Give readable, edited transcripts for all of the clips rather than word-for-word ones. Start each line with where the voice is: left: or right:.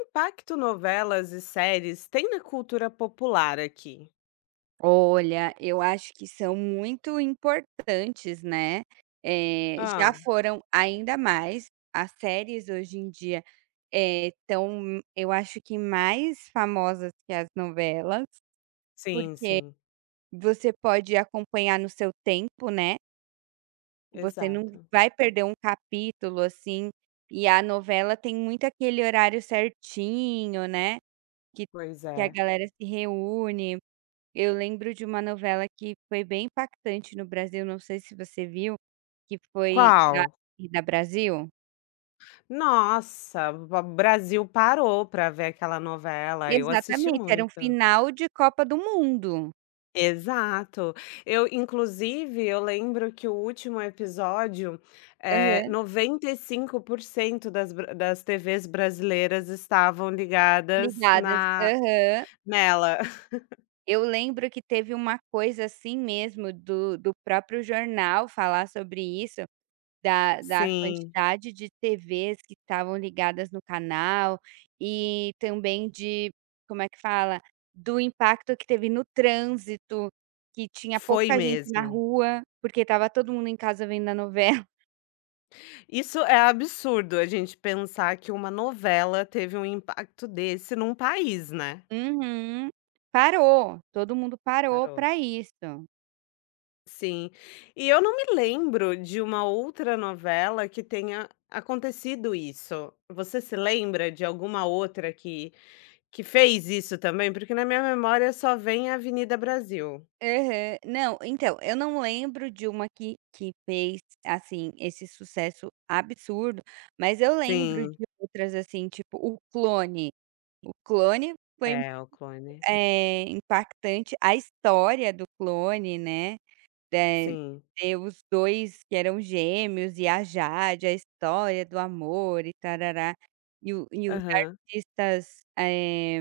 left: Impacto novelas e séries tem na cultura popular aqui.
right: Olha, eu acho que são muito importantes, né. Já
left: Ah.
right: foram ainda mais. As séries hoje em dia, estão, eu acho que mais famosas que as novelas,
left: Sim,
right: porque
left: sim.
right: você pode acompanhar no seu tempo, né. Você não
left: Exato.
right: vai perder um capítulo, assim, e a novela tem muito aquele horário certinho, né, que
left: Pois
right: que a
left: é.
right: galera se reúne. Eu lembro de uma novela que foi bem impactante no Brasil, não sei se você viu, que foi da
left: Qual?
right: da Brasil.
left: Nossa, ba Brasil parou para ver aquela novela, eu assisti
right: Exatamente, era um
left: muito.
right: final de Copa do Mundo.
left: Exato. Eu inclusive, eu lembro que o último episódio,
right: Aham,
left: 95% das bra das TVs brasileiras estavam ligadas
right: ligadas.
left: na
right: Aham.
left: nela.
right: Eu lembro que teve uma coisa assim mesmo do próprio jornal falar sobre isso. Da
left: Sim,
right: quantidade de TVs que estavam ligadas no canal, e também de como é que fala? Do impacto que teve no trânsito, que tinha
left: foi
right: pouca gente na
left: mesmo.
right: rua, porque estava todo mundo em casa vendo a novela.
left: Isso é absurdo, a gente pensar que uma novela teve um impacto desse num país, né.
right: Uhum. Parou, todo mundo parou
left: Parou.
right: para isso.
left: Sim. E eu não me lembro de uma outra novela que tenha acontecido isso. Você se lembra de alguma outra que fez isso também? Porque na minha memória só vem a Avenida Brasil.
right: Aham. Não, então, eu não lembro de uma que fez, assim, esse sucesso absurdo, mas eu lembro
left: Sim,
right: de outras, assim, tipo O Clone. O Clone foi,
left: é o Clone.
right: impactante, a história do Clone, né, eh,
left: Sim.
right: ter os 2 que eram gêmeos e a Jade, a história do amor e tarará, e o e os
left: Aham.
right: artistas,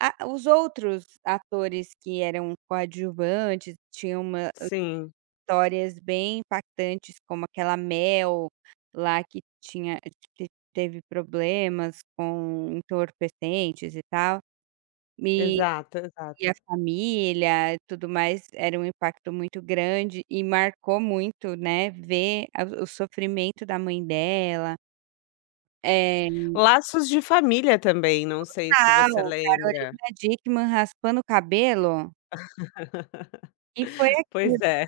right: a os outros atores que eram coadjuvantes, tinham uma
left: Sim.
right: histórias bem impactantes, como aquela Mel lá que tinha que teve problemas com entorpecentes e tal, e
left: Exato,
right: E
left: exato.
right: a família e tudo mais, era um impacto muito grande e marcou muito, né, ver a o sofrimento da mãe dela. É
left: Laços de Família também, não sei se você
right: tal,
left: lembra.
right: Carolina Dickman raspando o cabelo, e foi aquilo,
left: Pois é.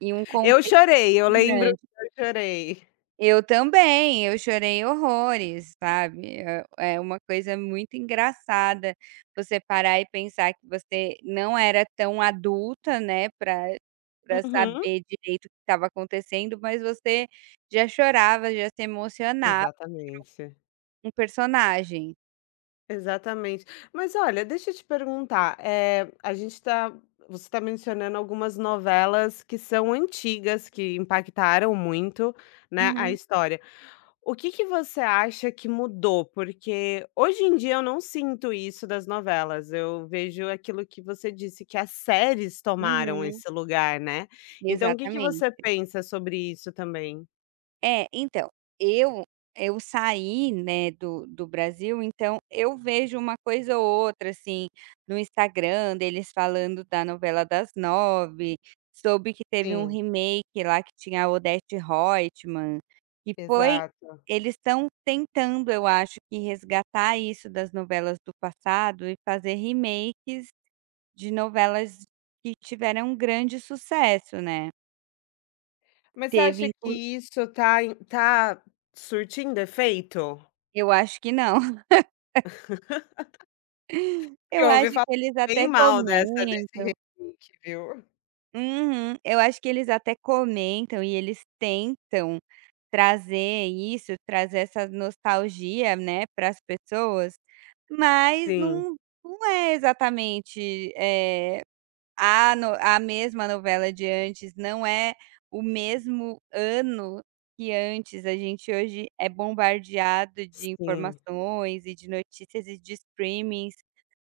right: e um
left: Eu
right: contexto
left: chorei, eu lembro
right: grande.
left: que eu chorei.
right: Eu também, eu chorei horrores, sabe. É uma coisa muito engraçada você parar e pensar que você não era tão adulta, né, para
left: Uhum.
right: saber direito o que estava acontecendo, mas você já chorava, já se emocionava
left: Exatamente,
right: um personagem.
left: exatamente. Mas olha, deixa eu te perguntar, a gente tá você está mencionando algumas novelas que são antigas, que impactaram muito, né, a
right: Uhum,
left: história. O que que você acha que mudou? Porque hoje em dia eu não sinto isso das novelas, eu vejo aquilo que você disse, que as séries tomaram
right: uhum,
left: esse lugar, né. Então o que que você
right: exatamente.
left: pensa sobre isso também?
right: É, então, eu eu saí, né, do Brasil, então eu vejo uma coisa ou outra, assim, no Instagram deles falando da novela das 9, soube que teve um
left: Sim,
right: remake lá que tinha a Odete Roitman, que foi
left: exato.
right: eles estão tentando, eu acho que resgatar isso das novelas do passado e fazer remakes de novelas que tiveram um grande sucesso, né.
left: Mas você
right: Teve
left: acha que
right: inclu
left: isso tá surtindo efeito?
right: Eu acho que não.
left: Porque
right: Eu
left: eu ouvi
right: acho que
left: falar
right: eles
left: bem
right: até
left: mal dessa desse
right: comentam.
left: remake, viu.
right: Uhum. Eu acho que eles até comentam e eles tentam trazer isso, trazer essa nostalgia, né, para as pessoas, mas
left: Sim,
right: não é exatamente, a no a mesma novela de antes, não é o mesmo ano que antes. A gente hoje é bombardeado de
left: sim.
right: informações e de notícias e de streamings.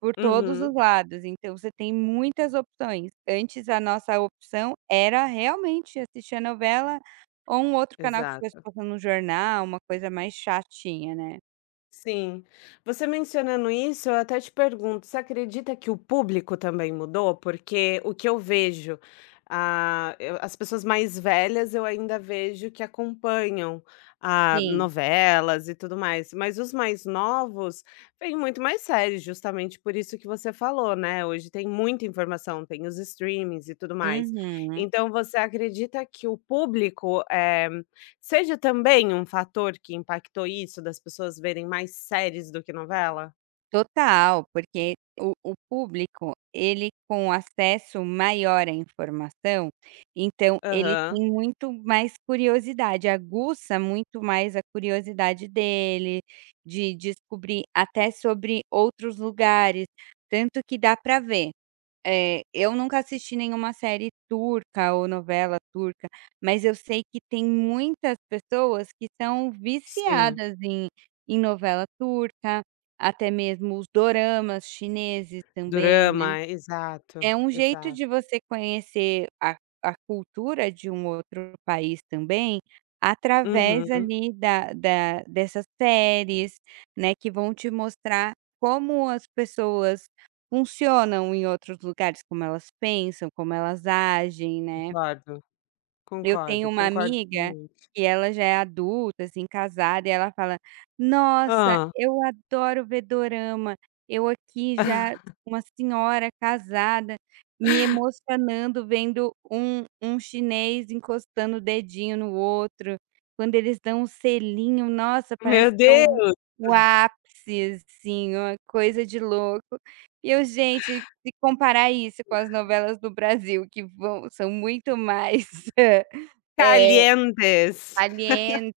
right: Por todos
left: Uhum,
right: os lados, então você tem muitas opções. Antes a nossa opção era realmente assistir a novela ou um outro canal que estivesse
left: exato.
right: passando no jornal, uma coisa mais chatinha, né.
left: Sim. Você mencionando isso, eu até te pergunto, você acredita que o público também mudou? Porque o que eu vejo, ah, as pessoas mais velhas eu ainda vejo que acompanham ah,
right: Sim.
left: novelas e tudo mais, mas os mais novos vêm muito mais sérios, justamente por isso que você falou, né? Hoje tem muita informação, tem os streamings e tudo mais.
right: Uhum.
left: Então, você acredita que o público seja também um fator que impactou isso, das pessoas verem mais séries do que novela?
right: Total, porque o público, ele com acesso maior à informação, então ele
left: Aham,
right: tem muito mais curiosidade, aguça muito mais a curiosidade dele, de descobrir até sobre outros lugares, tanto que dá para ver. É, eu nunca assisti nenhuma série turca ou novela turca, mas eu sei que tem muitas pessoas que são
left: sim.
right: viciadas em novela turca, até mesmo os doramas chineses também.
left: Dorama, exato,
right: É um jeito
left: exato.
right: de você conhecer a cultura de um outro país também, através
left: Uhum,
right: ali da da dessas séries, né, que vão te mostrar como as pessoas funcionam em outros lugares, como elas pensam, como elas agem, né.
left: concordo,
right: Eu tenho
left: concordo,
right: uma
left: concordo
right: amiga
left: plenamente.
right: que ela já é adulta, assim, casada, e ela fala: "Nossa,
left: Hã.
right: eu adoro ver dorama. Eu aqui já uma senhora casada, me emocionando vendo um chinês encostando o dedinho no outro. Quando eles dão um selinho, nossa, parece
left: Meu
right: que é o
left: Deus,
right: o ápice, assim, uma coisa de louco". E eu: "Gente, se comparar isso com as novelas do Brasil que vão são muito mais" É,
left: calientes.
right: Calientes.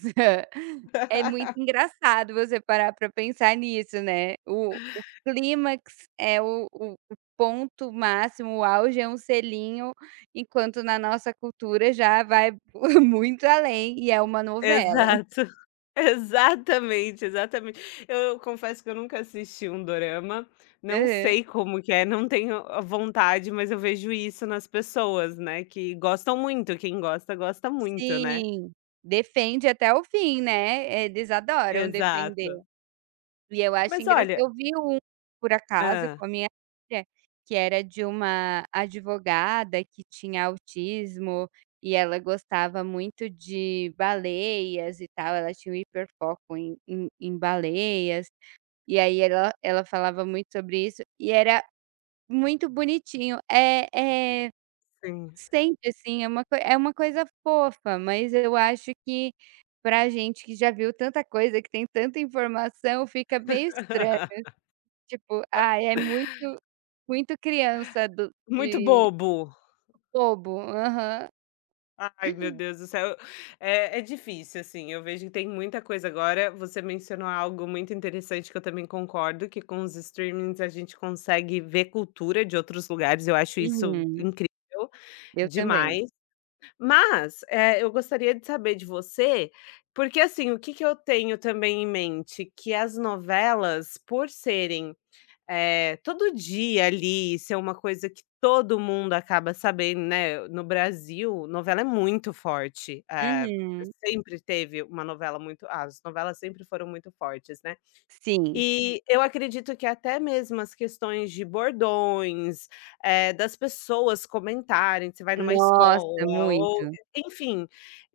right: É muito engraçado você parar para pensar nisso, né. O clímax é o ponto máximo, o auge é um selinho, enquanto na nossa cultura já vai muito além e é uma novela.
left: Exato. Exatamente, exatamente. Eu confesso que eu nunca assisti um dorama, não
right: Aham.
left: sei como que é, não tenho a vontade, mas eu vejo isso nas pessoas, né, que gostam muito, quem gosta, gosta muito, né.
right: Sim, defende até o fim, né. Eles adoram defender.
left: Exato.
right: E eu acho
left: Mas
right: engra
left: olha
right: eu vi um, por acaso,
left: hã,
right: com a minha filha, que era de uma advogada que tinha autismo, e ela gostava muito de baleias e tal, ela tinha um hiperfoco em baleias, e aí ela falava muito sobre isso, e era muito bonitinho. É
left: sim.
right: sente assim, é uma coi é uma coisa fofa, mas eu acho que pra gente que já viu tanta coisa, que tem tanta informação, fica meio estranho. Tipo, ai, é muito muito criança do
left: Muito
right: de
left: bobo.
right: bobo. Aham.
left: Ai, meu Deus do céu. É, é difícil, assim. Eu vejo que tem muita coisa agora. Você mencionou algo muito interessante que eu também concordo, que com os streamings a gente consegue ver cultura de outros lugares. Eu acho isso
right: Uhum.
left: incrível
right: Eu também.
left: demais. Mas é, eu gostaria de saber de você, porque assim, o que que eu tenho também em mente? Que as novelas, por serem todo dia ali, isso é uma coisa que todo mundo acaba sabendo, né, no Brasil, novela é muito forte,
right: Uhum.
left: sempre teve uma novela muito as novelas sempre foram muito fortes, né.
right: Sim.
left: E eu acredito que até mesmo as questões de bordões, das pessoas comentarem, você vai numa
right: Nossa,
left: escola ou
right: muito.
left: enfim,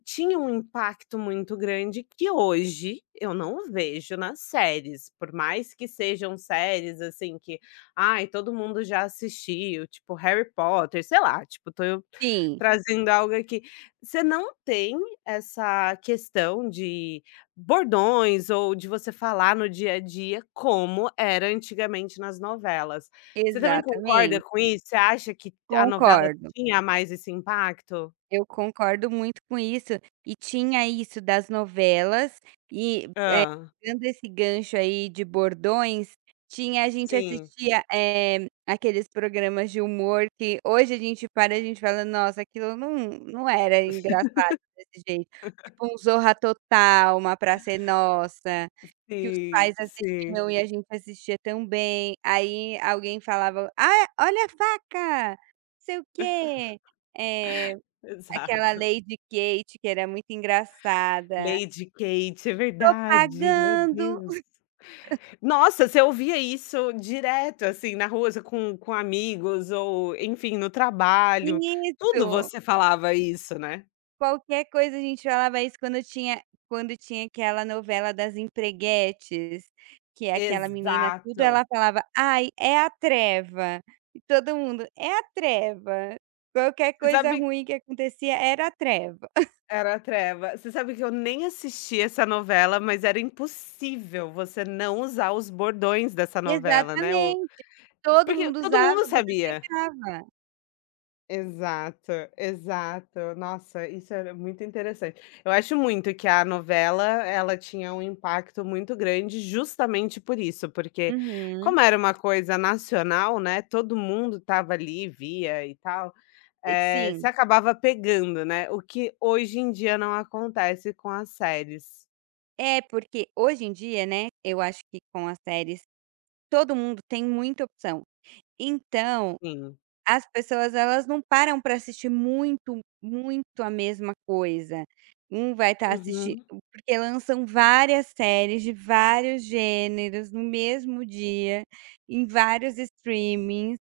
left: tinha um impacto muito grande que hoje eu não vejo nas séries, por mais que sejam séries, assim, que, ai, todo mundo já assistiu, tipo Harry Potter, sei lá, tipo, tô eu
right: Sim,
left: trazendo algo aqui. Você não tem essa questão de bordões ou de você falar no dia a dia como era antigamente nas novelas. Você também concorda
right: exatamente.
left: com isso? Você acha que a novela
right: Concordo.
left: tinha mais esse impacto?
right: Eu concordo muito com isso. E tinha isso das novelas e,
left: Hã.
right: pegando esse gancho aí de bordões, tinha a gente
left: Sim,
right: assistia, aqueles programas de humor que hoje a gente para e a gente fala: "Nossa, aquilo não era engraçado desse jeito". Tipo um Zorra Total, uma Praça é Nossa, que os
left: sim,
right: pais
left: sim,
right: assistiam e a gente assistia também. Aí alguém falava: "Ah, olha a faca, não sei o quê". Eh Aquela
left: exato.
right: Lady Kate que era muito engraçada.
left: Lady Kate, é
right: "Tô
left: verdade, meu
right: pagando".
left: Deus. Nossa, você ouvia isso direto, assim, na rua, você com amigos ou, enfim, no trabalho, tudo
right: Isso.
left: você falava isso, né?
right: Qualquer coisa a gente falava isso quando tinha aquela novela das empreguetes, que é aquela menina tudo ela
left: Exato.
right: falava: "Ai, é a treva". E todo mundo: "É a treva". Qualquer
left: Você
right: coisa
left: sabe
right: ruim que acontecia era a treva.
left: era a Treva. Você sabe que eu nem assisti essa novela, mas era impossível você não usar os bordões dessa novela, né, o
right: Exatamente. Todo
left: porque
right: mundo
left: todo
right: usava,
left: mundo
right: você
left: sabia.
right: pegava.
left: Exato, exato. Nossa, isso era muito interessante. Eu acho muito que a novela, ela tinha um impacto muito grande justamente por isso, porque
right: Uhum.
left: como era uma coisa nacional, né, todo mundo tava ali, via e tal.
right: E
left: Você
right: sim.
left: acabava pegando, né, o que hoje em dia não acontece com as séries.
right: É, porque hoje em dia, né, eu acho que com as séries todo mundo tem muita opção. Então,
left: Sim.
right: as pessoas elas não param para assistir muito, muito a mesma coisa. Um vai estar assistindo
left: Uhum.
right: porque lançam várias séries de vários gêneros no mesmo dia, em vários streamings.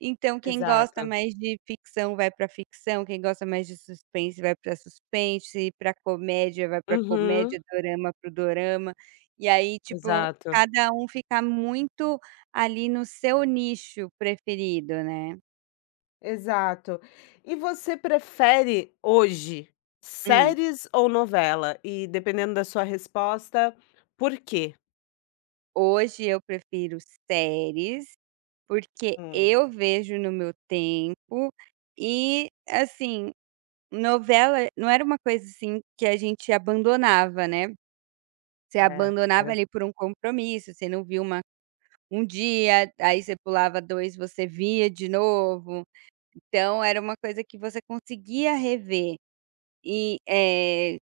right: Então quem gosta
left: Exato.
right: mais de ficção vai pra ficção, quem gosta mais de suspense vai pra suspense, pra comédia vai pra comédia,
left: Uhum.
right: dorama para o dorama. E aí, tipo,
left: Exato.
right: cada um fica muito ali no seu nicho preferido, né.
left: Exato. E você prefere hoje
right: Hum,
left: séries ou novela? E dependendo da sua resposta, por quê?
right: hoje eu prefiro séries, porque
left: Hum,
right: eu vejo no meu tempo e, assim, novela não era uma coisa, assim, que a gente abandonava, né. Você
left: é,
right: abandonava
left: era
right: ali por um compromisso, você não viu uma um dia, aí você pulava 2. Você via de novo. Então era uma coisa que você conseguia rever e,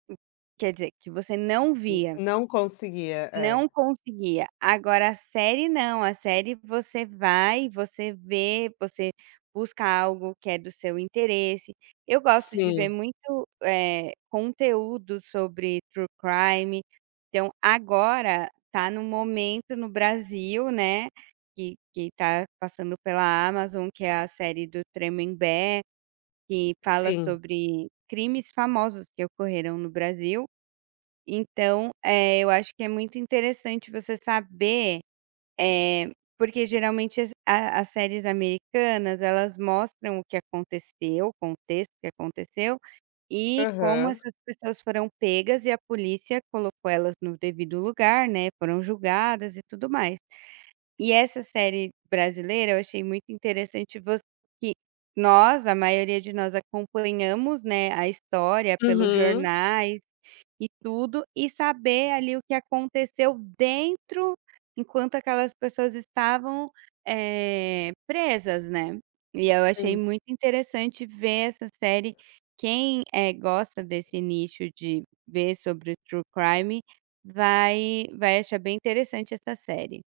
right: quer dizer, que você não
left: n
right: via.
left: não conseguia, é.
right: Não conseguia. Agora a série não, a série você vai, você vê, você busca algo que é do seu interesse. Eu gosto de ver
left: Sim,
right: muito, conteúdo sobre true crime, então agora tá no momento no Brasil, né, que tá passando pela Amazon, que é a série do Tremembé, que fala
left: sim.
right: sobre crimes famosos que ocorreram no Brasil. Então, eu acho que é muito interessante você saber, eh, porque geralmente as séries americanas elas mostram o que aconteceu, o contexto que aconteceu e como
left: Aham.
right: essas pessoas foram pegas e a polícia colocou elas no devido lugar, né, foram julgadas e tudo mais. E essa série brasileira eu achei muito interessante voc que nós, a maioria de nós acompanhamos, né, a história pelos
left: Uhum.
right: jornais e tudo, e saber ali o que aconteceu dentro, enquanto aquelas pessoas estavam, presas, né. E eu achei
left: Sim.
right: muito interessante ver essa série. Quem, gosta desse nicho de ver sobre true crime vai achar bem interessante essa série.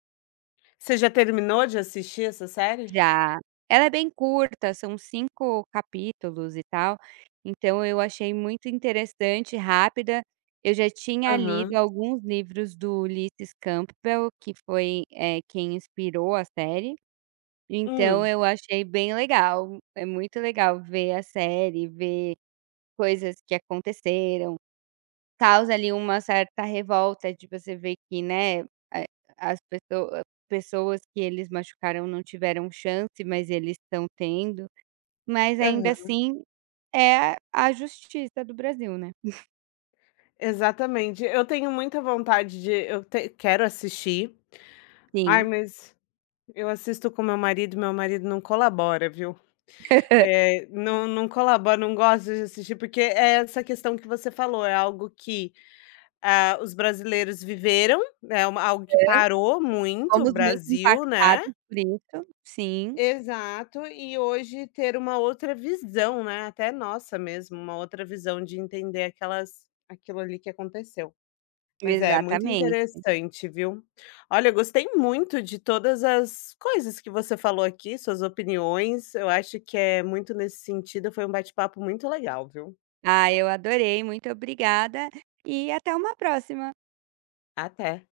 left: Você já terminou de assistir essa série?
right: Já. Ela é bem curta, são 5 capítulos e tal, então eu achei muito interessante, rápida. Eu já tinha lido
left: Aham.
right: alguns livros do Ulysses Campbell, que foi, quem inspirou a série, então
left: Hum.
right: eu achei bem legal. É muito legal ver a série, ver coisas que aconteceram. Causa ali uma certa revolta de você ver que, né, eh, as pessoas pessoas que eles machucaram não tiveram chance, mas eles estão tendo, mas ainda
left: Aham,
right: assim é a justiça do Brasil, né.
left: exatamente. Eu tenho muita vontade de eu te quero assistir. Ai,
right: Sim.
left: mas eu assisto com meu marido não colabora, viu. Não colabora, não gosta de assistir, porque é essa questão que você falou, é algo que, ah, os brasileiros viveram, né, é uma algo que
right: Aham.
left: parou muito o
right: Fomos muito
left: Brasil, né.
right: impactados por isso. Sim,
left: Exato, e hoje ter uma outra visão, né, até nossa mesmo, uma outra visão de entender aquelas aquilo ali que aconteceu. Mas é muito
right: exatamente.
left: interessante, viu. Olha, eu gostei muito de todas as coisas que você falou aqui, suas opiniões. Eu acho que é muito nesse sentido, foi um bate-papo muito legal, viu.
right: Ah, eu adorei, muito obrigada e até uma próxima.
left: Até.